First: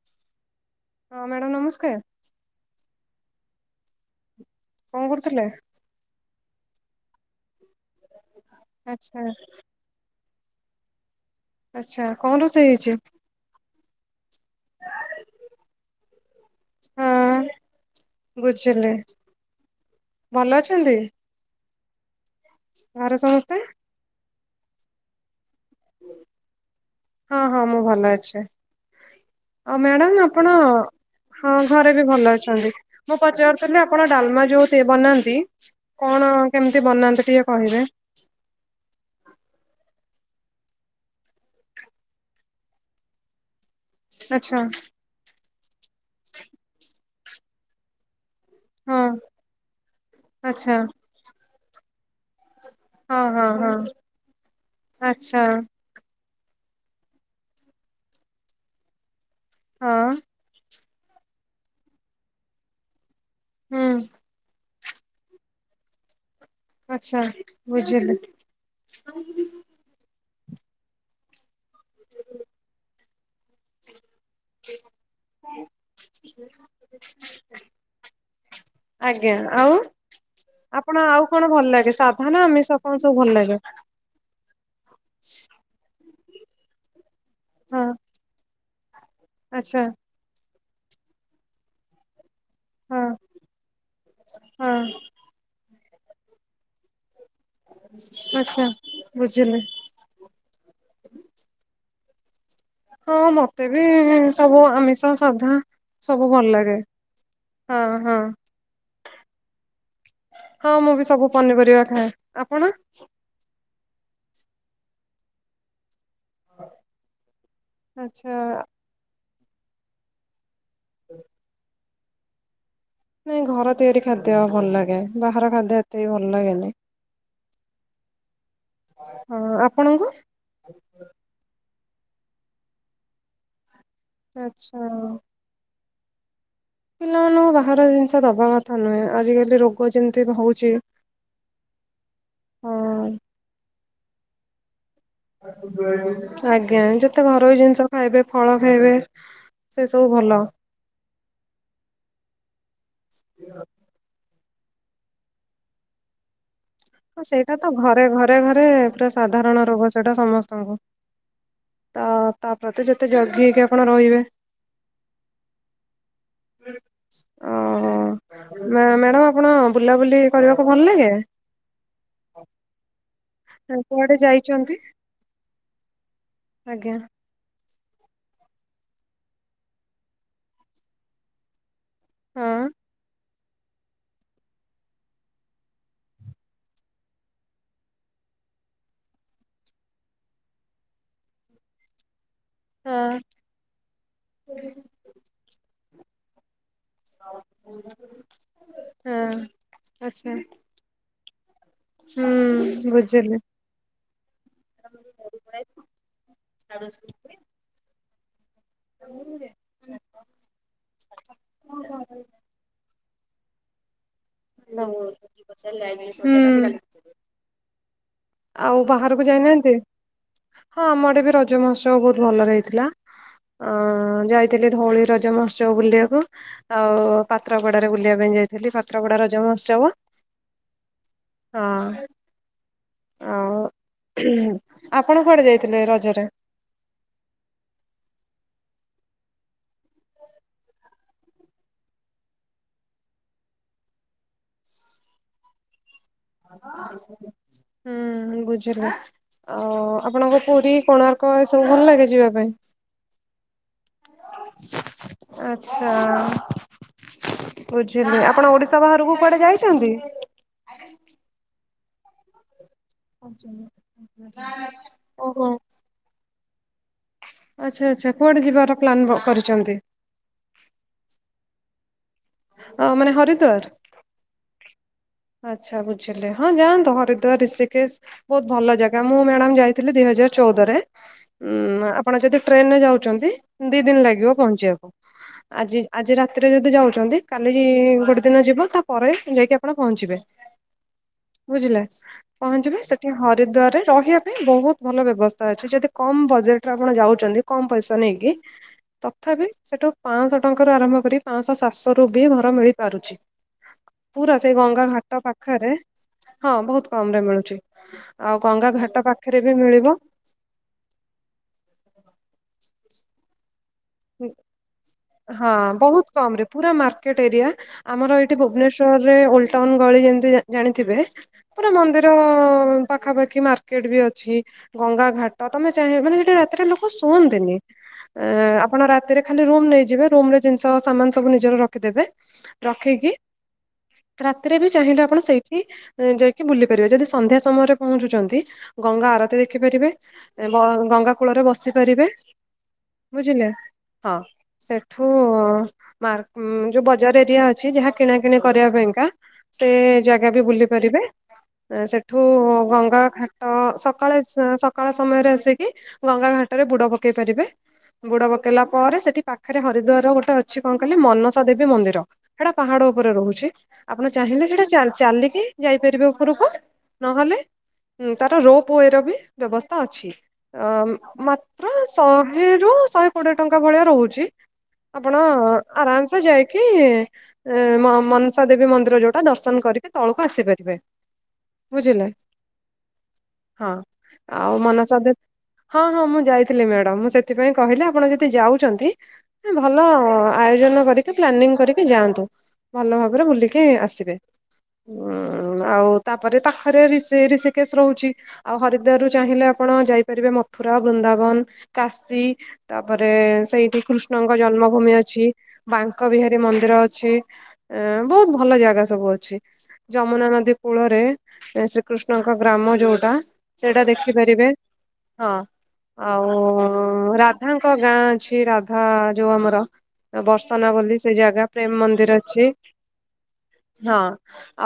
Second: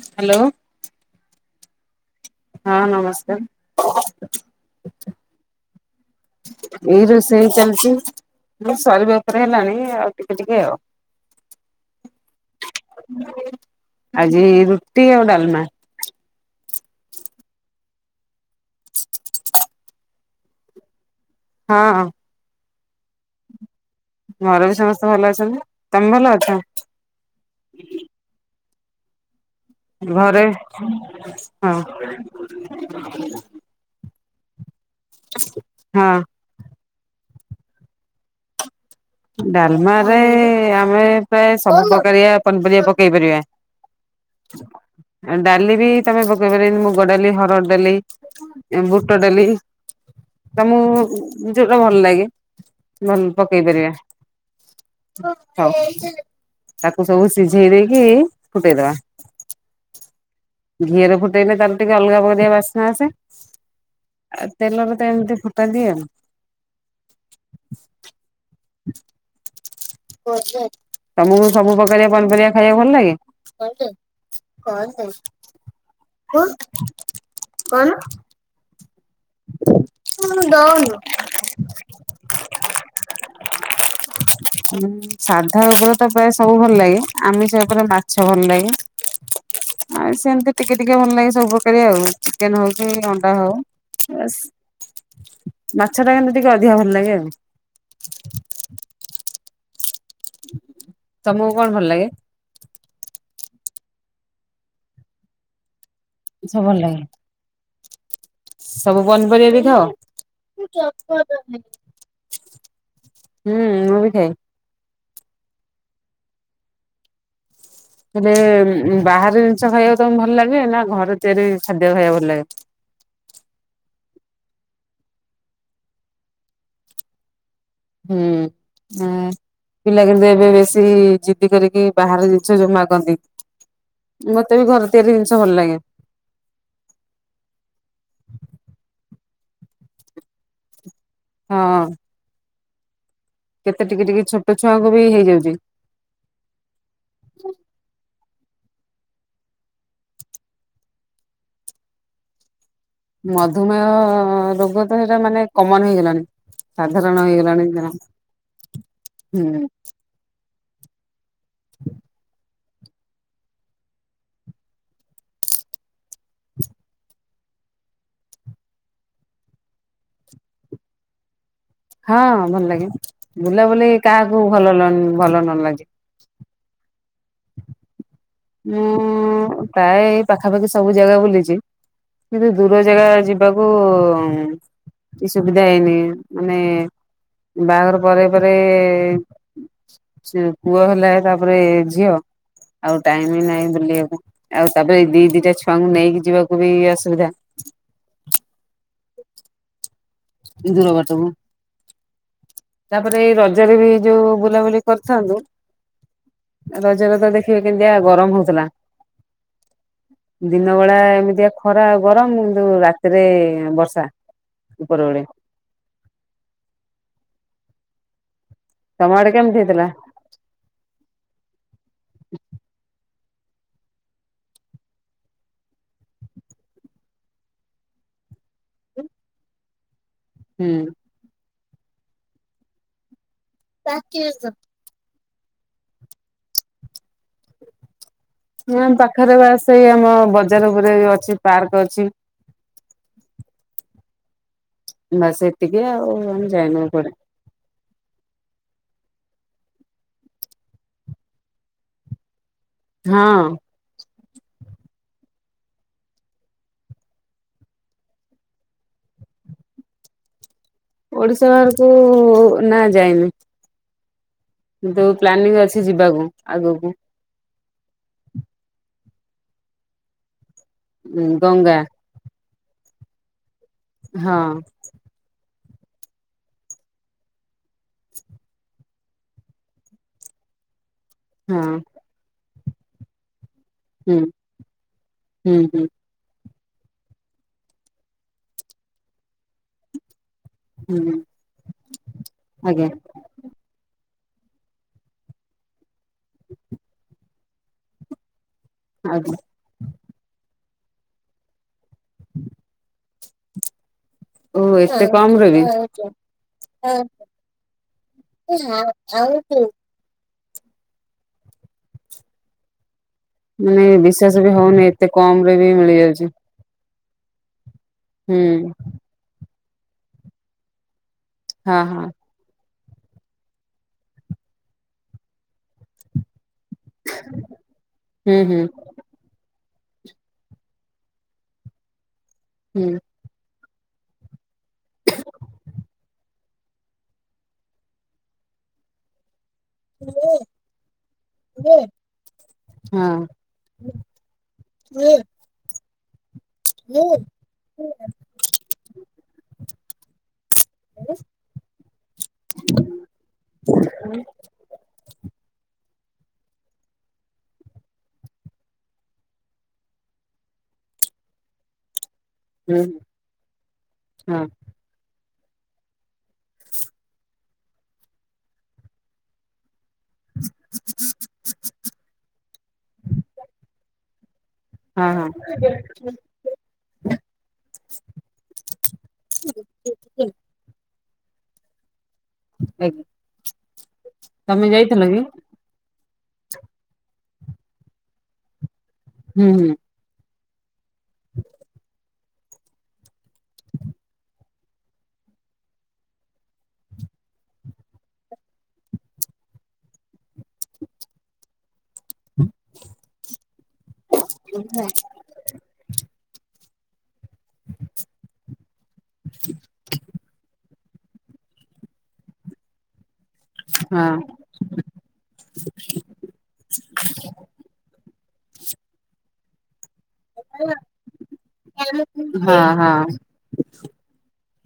Hello. ହଁ madam ନମସ୍କାର। ହଁ ନମସ୍କାର। କଣ କରୁଥିଲେ। ଏଇ ରୋଷେଇ ଚାଲିଛି ସରିବା ଆଚ୍ଛା ଉପରେ ହେଲାଣି ଆଉ ଟିକେ ଟିକେ ଆଉ। ଆଚ୍ଛା କଣ ରୋଷେଇ ହେଇଛି? ଆଜି ରୁଟି ଆଉ ଡାଲମା। ହଁ ବୁଝିଲି। ଭଲ ଅଛନ୍ତି। ହଁ। ଘରେ ସମସ୍ତେ। ଘରେ ବି ସମସ୍ତେ ଭଲ ଅଛନ୍ତି ତମେ ଭଲ ଅଛ। ହଁ ହଁ ମୁଁ ଭଲ ଅଛି। ଆଉ ମ୍ୟାଡାମ ଘରେ ଆପଣ ହଁ ଘରେ ବି ଭଲ ଅଛନ୍ତି ମୁଁ ପଚାରୁ ଥିଲି ଆପଣ ଡାଲମା ଯୋଉ ଦେ ବନାନ୍ତି ହଁ କଣ କେମିତି ବନାନ୍ତି ଟିକେ କହିବେ। ଡାଲମା ରେ ଆମେ ପ୍ରାୟ ସବୁ ପ୍ରକାରିଆ ପନିପରିବା ପକେଇ ପାରିବା। ଆଛା। ଆଉ ଡାଲି ବି ତମେ ପକେଇ ପାରିବି ମୁଗ ଡାଲି ହରଡ଼ ଡାଲି। ହଁ ବୁଟ ଡାଲି ଆଚ୍ଛା ତମକୁ ଯୋଉଟା ଭଲ ଲାଗେ। ହଁ ଭଲ ହଁ ପକେଇ ହଁ ପାରିବା। ଆଚ୍ଛା ହଉ ତାକୁ ସବୁ ସିଝେଇ ଦେଇକି ଫୁଟେଇଦବା। ହଁ ଘିଅରେ ଫୁଟେଇଲେ ତାର ଟିକେ ଅଲଗା ପରିକା ବାଷ୍ଣ ଆସେ। ହୁଁ ତେଲରେ ତ ଏମିତି ଫୁଟାନ୍ତି ଆଉ। ଆଚ୍ଛା ବୁଝିଲୁ। ତମକୁ ସବୁ ପକାରିଆ ପନିପରିବା ଖାଇବାକୁ ଭଲ ଲାଗ କଣ କୁଣ କଣ ଆଜ୍ଞା ଆଉ। ଆପଣ ଆଉ କଣ ଭଲ ଲାଗେ ସାଧା ନା ଆମିଷ କଣ ସବୁ ଭଲ ଲାଗେ? ସାଧା ଉପରେ ତ ପ୍ରାୟ ସବୁ ଭଲ ଲାଗେ ଆମେ ସେ ହଁ ଉପରେ ମାଛ ଭଲ ଲାଗେ। ଆଚ୍ଛା। ଆଉ ସେମିତି ଟିକେ ଟିକେ ଭଲ ଲାଗେ ସବୁ ପ୍ରକାରରେ ଆଉ ଚିକେନ ହଉ କି ହଁ ଅଣ୍ଡା ହଉ। ବସ୍ ହଁ ମାଛ ଟା କିନ୍ତୁ ଟିକେ ଅଧିକା ଭଲ ଲାଗେ ଆଉ। ଆଛା ବୁଝିଲି। ତମକୁ କଣ ଭଲ ଲାଗେ? ହଁ ମତେ ବି ସବୁ ଆମିଷ ସାଧା ସବୁ ଭଲ ଲାଗେ। ହଁ ହଁ। ସବୁ ପନିପରିବା ହଁ ମୁଁ ବି ଖାଅ। ସବୁ ପନିପରିବା ଖାଏ ଆପଣ? ହୁଁ ମୁଁ ବି ଖାଏ। ଆଚ୍ଛା ହେଲେ ବାହର ଜିନିଷ ଖାଇବାକୁ ତମକୁ ଭଲ ଲାଗେ ନା ଘରେ ତିଆରି ଖାଦ୍ୟ ଖାଇବାକୁ ଭଲ ଲାଗେ? ନାଇଁ ଘର ତିଆରି ଖାଦ୍ୟ ଭଲ ଲାଗେ ବାହାର ଖାଦ୍ୟ ଏତେ ବି ଭଲ ଲାଗେନି। ହୁଁ ହଁ ପିଲା ଆପଣଙ୍କୁ କିନ୍ତୁ ଏବେ ବେଶ ଜିଦି କରିକି ବାହର ଜିନିଷ ଯୋଉ ମାଗନ୍ତି ମତେ ବି ଆଚ୍ଛା। ଘରେ ତିଆରି ଜିନିଶ ଭଲ ଲାଗେ। ପିଲାମାନଙ୍କୁ ବାହାର ଜିନିଷ ଦେବା କଥା ନୁହେଁ ଆଜିକାଲି ରୋଗ ଯେମିତି ହଉଛି। ହଁ। ହଁ କେତେ ଟିକି ଟିକି ଛୋଟ ଛୁଆଙ୍କୁ ବି ହେଇଯାଉଛି। ଆଜ୍ଞା ଯେତେ ଘରୋଇ ଜିନିଷ ଖାଇବେ ଫଳ ଖାଇବେ ସେ ସବୁ ଭଲ। ମଧୁମେହ ରୋଗ ତ ସେଇଟା ମାନେ କମନ୍ ହେଇଗଲାଣି। ସାଧାରଣ ସେଇଟା ହେଇଗଲାଣି ତ ଘରେ ଘରେ ଘରେ ପୁରା ହୁଁ ସାଧାରଣ ରୋଗ। ଯୋଉଟା ସମସ୍ତଙ୍କୁ ତ ତା ପି ପ୍ରତେ ଯେତେ ଜଗି ହେଇକି ଆପଣ ରହିବେ। ଓହ ମ୍ୟାଡ଼ାମ ଆପଣ ବୁଲାବୁଲି କରିବାକୁ ଭଲ ଲାଗେ? ହଁ ଭଲ ଲାଗେ ବୁଲାବୁଲି କୁଆଡେ କାହାକୁ ଯାଇଛନ୍ତି ଭଲ ନ ଭଲ ନ ଲାଗେ। ଆଜ୍ଞା। ମୁଁ ପ୍ରାୟ ଏ ପାଖାପାଖି ସବୁ ଜାଗା ବୁଲିଛି। କିନ୍ତୁ ହଁ। ଦୂର ଜାଗା ଜି ଯିବାକୁ କି ସୁବିଧା ହେଇନି ମାନେ ବାହାଘର ପରେ ପରେ ସେ ପୁଅ ହେଲା ତାପରେ ଝିଅ। ଆଉ ହଁ। ଟାଇମ ନାହିଁ ବୁଲିବାକୁ ଆଉ ତାପରେ ଦି ଦିଟା ଛୁଆଙ୍କୁ ନେଇକି ଯିବାକୁ ବି ଅସୁବିଧା। ହଁ ଆଚ୍ଛା। ଦୂର ବାଟକୁ ହୁଁ ତାପରେ ଏଇ ବୁଝିଲି। ରଜରେ ବି ଯୋଉ ବୁଲାବୁଲି କରିଥାନ୍ତୁ ରଜରେ ତ ଦେଖିବେ କେମିତିଆ ଗରମ ହଉଥିଲା। ନିମେ ଦିନବେଳା ଏମିତିଆ ଖରା ଗରମ କିନ୍ତୁ ରାତିରେ ବର୍ଷା। ଉପର ଓଳି। ହୁଁ। ଆଉ ତମ ବାହାରକୁ ଆଡେ କେମିତି ଯାଇନାହାନ୍ତି ହେଇଥିଲା? ହଁ ଆମଆଡେ ବି ରଜ ମହୋତ୍ସବ ବହୁତ ଭଲରେ ହେଇଥିଲା। ଅଁ ଯାଇଥିଲି ଧଉଳି ରଜ ମହୋତ୍ସବ ବୁଲିବାକୁ। ଆଉ ପାତ୍ରପଡାରେ ବୁଲିବା ପାଇଁ ଯାଇଥିଲି ପାତ୍ରପଡା ରଜ ମହୋତ୍ସବ। ହୁଁ। ହଁ ଆଉ। ଆପଣ କୁଆଡେ ଯାଇଥିଲେ ରଜରେ। ମୁଁ ଏ ପାଖରେ ବା ସେଇ ଆମ ବଜାର ଉପରେ ଏଇ ଅଛି ପାର୍କ ଅଛି। ବାସ ଏତିକି ଆଉ ଆମେ ଯାଇନୁ କୁଆଡେ। ହୁଁ ବୁଝିଲି। ଆଉ ଆପଣଙ୍କୁ ପୁରୀ କୋଣାର୍କ ଏ ସବୁ ଭଲ ଲାଗେ ଯିବା ପାଇଁ। ହଁ। ଆଚ୍ଛା। ବୁଝିଲି ଆପଣ ଓଡିଶା ବାହାରୁକୁ କୁଆଡେ ଯାଇଚନ୍ତି। ଓଡିଶା ବାହାରୁକୁ ନା ଯାଇନି। କିନ୍ତୁ ଓହୋ ପ୍ଲାନିଂ ଅଛି ଯିବାକୁ ଆଗୁକୁ। ଆଚ୍ଛା ଆଚ୍ଛା କୁଆଡ଼େ ଯିବାର ପ୍ଲାନ୍ ବ କରିଚନ୍ତି? ଉଁ ଗଙ୍ଗା। ଗଙ୍ଗା ମାନେ ହରିଦ୍ୱାର। ହଁ। ଆଚ୍ଛା ବୁଝିଲି ହଁ ଯାଆନ୍ତୁ ହରିଦ୍ୱାର ରିଷିକେଶ। ବହୁତ ଭଲ ଜାଗା ମୁଁ ମ୍ୟାଡାମ ଯାଇଥିଲି ଦିଇ ହଜାର ଚଉଦରେ। ହଁ ଉଁ ଆପଣ ଯଦି ଟ୍ରେନରେ ଯାଉଚନ୍ତି ଦିନ ହୁଁ ଲାଗିବ ପହଞ୍ଚିବାକୁ ହୁଁ ଆଜି ହୁଁ ଆଜି ରାତ୍ ରାତିରେ ଯଦି ଯାଉଚନ୍ତି କାଲି ଗୋଟେ ଦିନ ଯିବ ତାପରେ ଯାଇକି ଆପଣ ପହଞ୍ଚିବେ। ହୁଁ ବୁଝିଲେ ପହଞ୍ଚିବେ ଆଜ୍ଞା ସେଠି। ହରିଦ୍ୱାର ରେ ରହିବା ପାଇଁ ବହୁତ ଭଲ ବ୍ୟବସ୍ଥା ଅଛି ଯଦି କମ ବଜେଟରେ ଆପଣ ଯାଉଚନ୍ତି। କମ ପଇସା ନେଇକି ଆଜ୍ଞା ତଥାପି ସେଠୁ ପାଆଁଶ ଟଙ୍କାରୁ ଆରମ୍ଭ କରି ପାଆଁଶ ସାତଶହ। ରୁ ବି ଘର ମିଳିପାରୁଛି। ପୁରା ସେଇ ଓ ଗଙ୍ଗା ଏତେ ଘାଟ କମ ରେ ବି ପାଖେରେ ହଁ ବହୁତ କମ ରେ ମିଳୁଛି। ଆଉ ଗଙ୍ଗା ଘାଟ ପାଖେରେ ବି ମିଳିବ। ମାନେ ବିଶ୍ୱାସ ବି ହଉନି ଏତେ କମ ହଁ ରେ ବି ବହୁତ ମିଳିଯାଉଚି। କମ ରେ ପୁରା ମାର୍କେଟ ଏରିଆ ଆମର ଏଇଠି ଭୁବନେଶ୍ୱରରେ ଓଲ୍ଡ ଟାଉନ ଗଳି ଯେମତି ଯା ଜାଣିଥିବେ। ପୁରୀ ହଁ ହଁ ମନ୍ଦିର। ପାଖାପାଖି ମାର୍କେଟ ବି ଅଛି ଗଙ୍ଗା ଘାଟ ତମେ ଚାହିଁ ମାନେ ସେଠେ ରାତିରେ ଲୋକ। ଶୁଅନ୍ତିନି ଏ ହୁଁ ହୁଁ ଆପ ରାତିରେ ଖାଲି ରୁମ ନେଇଯିବେ ରୁମ ରେ ଜିନିଷ ସାମାନ ସବୁ ନିଜର ରଖିଦେବେ ରଖିକି। [inaudible] ରାତିରେ ବି ଚାହିଁଲେ ଆପଣ ସେଇଠି ଯାଇକି ବୁଲି ପାରିବେ ଯଦି ସନ୍ଧ୍ୟା ସମୟରେ ପହଞ୍ଚୁଚନ୍ତି। ଗଙ୍ଗା ଆରତି ଦେ ଖି ପାରିବେ ଗ ଗଙ୍ଗା କୂଳରେ ବସି ହୁଁ ପାରିବେ ହଁ ବୁଝିଲେ। ହଁ ସେଠୁ ହୁଁ ମାର୍କ ଯୋଉ ବଜାର ଏରିଆ ଅଛି ଯାହା କିଣା କିଣି କରିବା ପାଇଁକା ସେ ଜାଗା ବି ବୁଲି ପାରିବେ। ସେଠୁ ଗଙ୍ଗା ଘାଟ ସକାଳେ ସକାଳ ସମୟରେ ଆସିକି। ଗଙ୍ଗା ଘାଟେ ରେ ବୁଡ ପକେଇ ପାରିବେ ବୁଡ ପ କେଇଲା ପରେ ସେଠି ପାଖେରେ ହରିଦ୍ୱାର ର ଗୋଟେ ଅଛି କଣ କହିଲେ ମନସା ଦେବୀ ମନ୍ଦିର। ହେଟା ହଁ ପାହାଡ ଉପରେ ରହୁଛି ଆପଣ ଚାହିଁଲେ ସେଟା ଚାଲ ଚାଲିକି। ଯାଇପାରିବେ ଉପୁରୁକୁ, ନହଲେ ଉଁ, ତାର ରୋପ ୱେର ବି ବ୍ୟବସ୍ଥା ଅଛି, ଅ, ମାତ୍ର ଶହେ ରୁ ଶହେ କୋଡିଏ ଟଙ୍କା ଭଳିଆ ରହୁଛି, ହଁ ଆପଣ ହଁ ଆରାମ ସେ ଯାଇକି ଏ ମ-ମନସା ଦେବୀ ମନ୍ଦିର ଯୋଉଟା ଦର୍ଶନ କରିକି ତଳକୁ ଆସିପାରିବେ। ବୁଝିଲେ? ଆଜ୍ଞା ହଁ ଆଉ ତମେ ମନସା ଯାଇଥିଲ ଦେ କି? ହଁ, ହଁ ମୁଁ ଯାଇଥିଲି ମ୍ୟାଡାମ୍, ମୁଁ ସେଥିପାଇଁ କହିଲି ଆପଣ ଯଦି ଯାଉଛନ୍ତି ହୁଁ ଏଁ, ହୁଁ ଭଲ ଓ ଆୟୋଜନ କରିକି ପ୍ଲାନିଂ କରିକି ଯାଆନ୍ତୁ ଭଲ ଭାବରେ ବୁଲିକି ଆସିବେ। ଉଁ, ଆଉ ତାପରେ ପାଖରେ ରିଷି ରଷିକେଶ ରହୁଛି। ଆଉ ହରିଦୁଆର ରୁ ଚାହିଁଲେ ଆପଣ ଯାଇପାରିବେ, ମଥୁରା, ବୃନ୍ଦାବନ। କାଶୀ ତାପରେ ସେଇଠି କୃଷ୍ଣଙ୍କ ହଁ। ଜନ୍ମଭୂମି ଅଛି। ବାଙ୍କ ବିହାରୀ ମନ୍ଦିର ଅଛି। ଏ ବହୁତ ଭଲ ଜାଗା ସବୁ ଅଛି, ଯମୁନା ନଦୀ କୂଳରେ ଏ ଶ୍ରୀକୃଷ୍ଣଙ୍କ ଗ୍ରାମ ଯୋଉଟା ସେଇଟା ହଁ ଦେଖିପାରିବେ। ହଁ ଆଉ ରା ଧାଙ୍କ ଗାଁ ଅଛି, ରାଧା ଯୋଉ ଆମର ଏ ବର୍ଷନା ବୋଲି ସେ ଜାଗା ପ୍ରେମ ମନ୍ଦିର ଅଛି। ହଁ ହଁ ହଁ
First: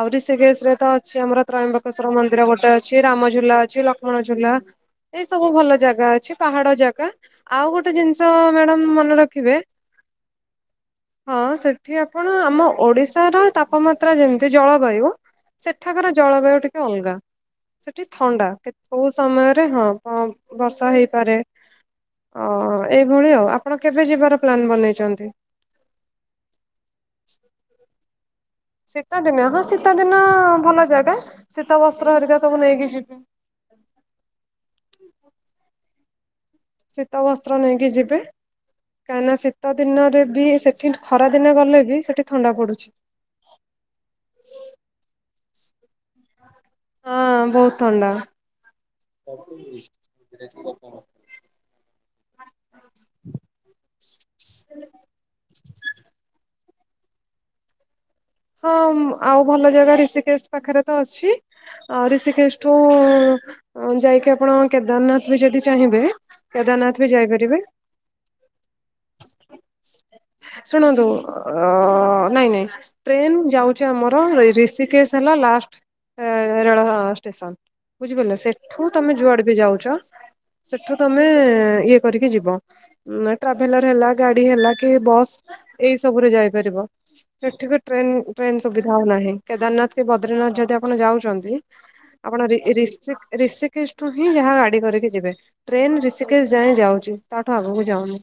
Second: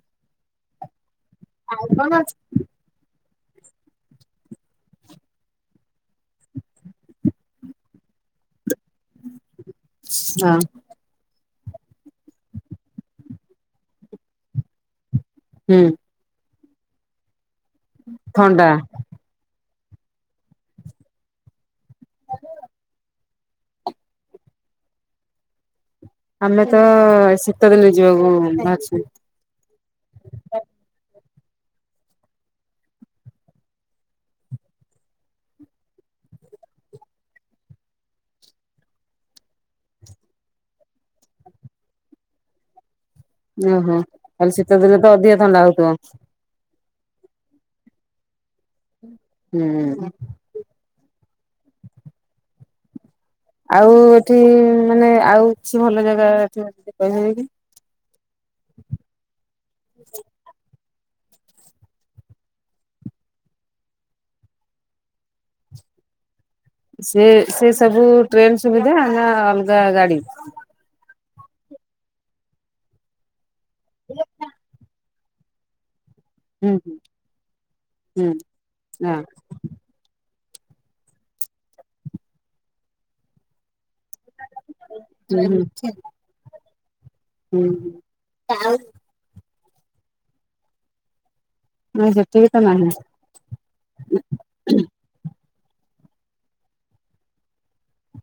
ଆଉ ରିଷିକେଶ ରେ ତ ଅଛି ଆମର ତ୍ର୍ୟମ୍ବକେଶ୍ଵର ମନ୍ଦିର ଗୋଟେ ଅ ଛି ରାମଝୁଲା ଅଛି ଲକ୍ଷ୍ମଣ ଝୁଲା ଏଇ ସବୁ ଭଲ ଜାଗା ଅଛି, ପାହାଡ ଜାଗା। ଆଉ ଗୋଟେ ଜିନିଷ ମ୍ୟାଡାମ୍ ମନେ ରଖିବେ ହଁ। ହଁ ସେଠି ଆପଣ ଆମ ଓଡ଼ିଶାର ତାପମାତ୍ରା ଯେମିତି ଜଳବାୟୁ ହୁଁ ସେଠାକାର ଜଳବାୟୁ ଟିକେ ଅଲଗା ସେଠି ଥଣ୍ଡା। କେ କୋଉ ସମୟରେ ହଁ କମ ବର୍ଷା ହେଇପାରେ। ଅ ଏଇଭଳି ଆଉ, ଆପଣ କେବେ ଯିବାର ପ୍ଲାନ୍ ବନେଇଛନ୍ତି? ଆମେ ତ ଶୀତ ଦିନେ ଯିବାକୁ ଉଁ, ବାହା ଶୀତା ଦିନ ହଁ ଶୀତ ଦିନ ଭଲ ଜାଗା ଶୀତ ବସ୍ତ୍ର ହରିକା ସବୁ ନେଇକି ଯିବେ। ଶୀତ ବସ୍ତ୍ର ନେଇକି ଯିବେ। କାହିଁକି ନା ଶୀତ ଦିନରେ ବି ସେଠି ଖରା ଦିନ ଗଲେ ବି ସେଠି ଥଣ୍ଡା ପଡୁଛି। ଓହୋ, ଆଉ ଶୀତଦିନେ ତ ଅଧିକା ଥଣ୍ଡା ହଉଥୁବ। ହଁ ବହୁତ ଥଣ୍ଡା। ହୁଁ। [inaudible] ଆଉ ଏଠି ମାନେ ଆଉ କିଛି ଭଲ ଜାଗା ଏଠି ଅଛି କହିପାରିବେ କି? ହଁ ଉଁ, ଆଉ ଭଲ ଜାଗା ରିଷିକେଶ ପାଖରେ ତ ଅଛି। ଆଉ ରିଷିକେଶଠୁ ଅଁ, ଯାଇକି ଆପଣ କେଦାରନାଥ ବି ଯଦି ଚାହିଁବେ କେଦାରନାଥ ବି ସେ ଯାଇପାରିବେ ସେ ସବୁ ଟ୍ରେନ୍ ସୁବିଧା ନା ଅଲଗା ଗାଡି? ଶୁଣନ୍ତୁ ଅ, ନାଇଁ ନାଇଁ ଟ୍ରେନ୍ ଯାଉଛି ଆମର ରି-ରିଷିକେଶ ସେ ହେଲା ଲାଷ୍ଟ୍। ଏ ହୁଁ ରେଳ ଷ୍ଟେସନ୍ ହୁଁ ବୁଝିପାରିଲ ସେଠୁ ତୋମେ ହଁ। ଯୁଆଡେ ବି ଯାଉଚ ସେଠୁ ତୋମେ ଇଏ କରିକି ଯିବ। ଉଁ, ଏ ଟ୍ରାଭେଲର୍ ହେଲା ଗାଡି ହେଲା କି ବସ୍ ହୁଁ ହୁଁ ଏଇ ସବୁରେ ଯାଇପାରିବ। ହୁଁ ସେଠିକି ଟ୍ରେନ୍ ଟ୍ରେନ୍ ସୁବିଧା ଆଉ ନାହିଁ। କେଦାରନାଥ କି ବଦ୍ରୀନାଥ ଯଦି ଆପଣ ଯାଉଚନ୍ତି ନାଇଁ ଆପଣ ସେତିକି ତ ନାହିଁ ରି-ରିଷିକ ରିଷି କେଶ ଠୁ ହିଁ ଯାହା ଗାଡି କରିକି ଯିବେ। ଟ୍ରେନ୍ ରିଷିକେଶ ଯାଏଁ ଯାଉଛି, ତାଠୁ ଆଗକୁ ଯାଉନି।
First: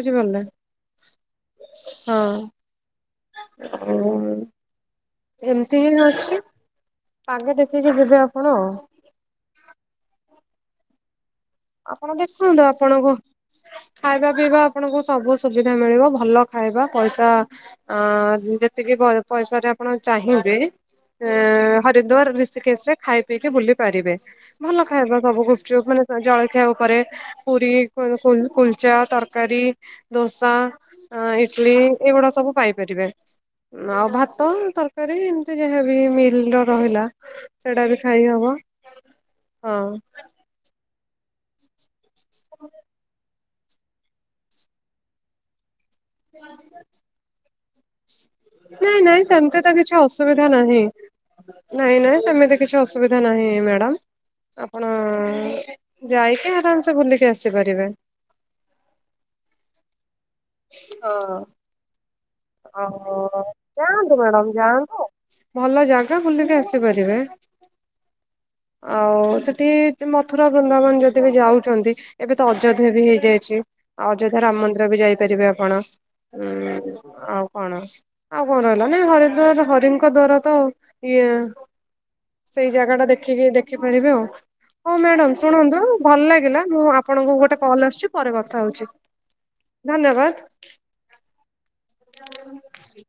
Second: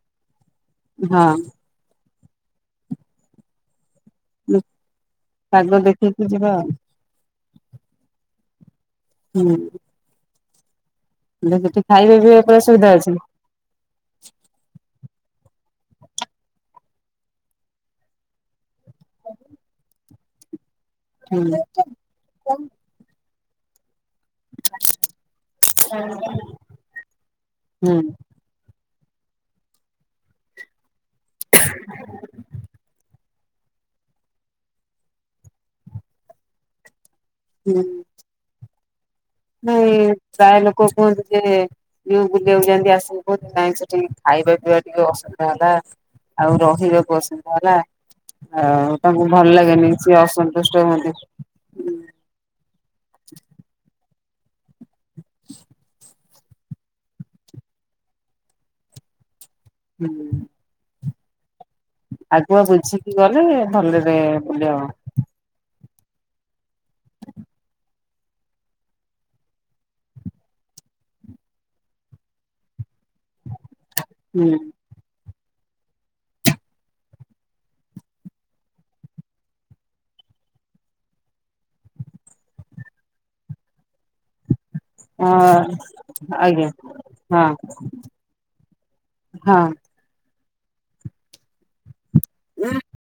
ବୁଝି ପାରିଲେ? ହଁ। ହଁ। ଆଉ ମୁଁ ପାଗ ଏମିତି ହିଁ ଦେଖିକି ଅଛି ଯିବା ଆଉ ଆଗେ ଦେଖିକି ଯିବେ ଆପଣ ଆ ହୁଁ। ସେଠି ଆପଣ ଖାଇବା ପିଇବା ପୁରା ଦେଖନ୍ତୁ ସୁବିଧା ଅଛି। ଆପଣଙ୍କୁ। ଖାଇବା ପିଇବା ଆପଣଙ୍କୁ ସବୁ ସୁବିଧା ମିଳିବ ଭଲ ଖାଇବା ପଇସା ଆ ଯେତିକି ପଇସାରେ ଆପଣ ଚାହିଁବେ ହୁଁ ହରିଦ୍ଵାର ରଋଷିକେଶ ରେ ଖାଇ ପିଇକି ବୁଲି ପାରିବେ। ଭଲ ଖାଇବା ସବୁଗୁପଚୁପ ମାନେ ଜଳଖିଆ ଉପରେ ହୁଁ ପୁରୀକୁ ଚା ତରକାରୀ ଦୋସା ଇଟଲି ଏଇଗୁଡ଼ା ସବୁ ପାଇପାରିବେ। ଆଉ ଭାତ ତରକାରୀ ଏମିତି ଯାହା ବି ମିତରେ ରହିଲା ସେଟା ବି ଖାଇ ହବ। ହଁ ନାଇଁ ପ୍ରାୟ ଲୋକ କୁହନ୍ତିୁ ଯେ ଯୋଉ ବୁଲିିବାକୁ ଯାଆନ୍ତି ଆସି କ ନାଇଁ ସେଠିକି ଖାଇବା ପିଇବା ଟିକେ ଅସୁବିଧା ହେଲା ଆଉ ରହିବାକୁ ଅସୁବଧା ହେଲା ଆଉ ନାଇଁ ନାଇଁ ତାଙ୍କୁ ଭଲ ସେମିତି ତ ଲାଗେନି କିଛି ସିଏ ଅସୁବିଧା ନାହିଁ। ଅସନ୍ତୁଷ୍ଟ ହୁଅନ୍ତି, ' ନାଇଁ ନାଇଁ ସେମିତି କିଛି ଅସୁବିଧା ନାହିଁ ମ୍ୟାଡ଼ାମ ଆପଣ ଯାଇକି ଆରାମ ସେ ବୁଲିକି ଆସିପାରିବେ। ହୁଁ ହୁଁ। ହଁ। ଆଗୁଆ ଆଉ ବୁଝିକି ଗଲେ ଯାଆନ୍ତୁ ଭଲରେ ମ୍ୟାଡାମ ବୁଲି ହବ। ଯାଆନ୍ତୁ ଭଲ ଜାଗା ବୁଲିକି ଆସିପାରିବେ। ଆଉ ସେଠି ମଥୁରା ବୃନ୍ଦାବନ ଯଦି ବି ଯାଉଛନ୍ତି ଏବେ ତ ଅଯୋଧ୍ୟା ବି ହେଇଯାଇଛି। ଆଉ ଅଯୋଧ୍ୟା ହୁଁ ରାମ ମନ୍ଦିର ବି ଯାଇପାରିବେ ଆପଣ ଉଁ ଆଉ କଣ ଆଉ କଣ ରହିଲା ନାଇ ହରିଦ୍ଵାର ହରିଙ୍କ ଦ୍ଵାର ତ ଇଏ ସେଇ ଜାଗା ଟା ଦେଖିକି ଦେଖିପାରିବେ ଆଉ। ହଉ ହଁ ମ୍ୟାଡାମ ଶୁଣନ୍ତୁ ଭଲ ଲାଗିଲା ଆଜ୍ଞା ମୁଁ ଆପଣଙ୍କୁ ହଁ ଗୋଟେ କଲ ଆସଛି ପରେ କଥା ହଉଛି। ହଁ। ଧନ୍ୟବାଦ୍‌। ହୁଁ।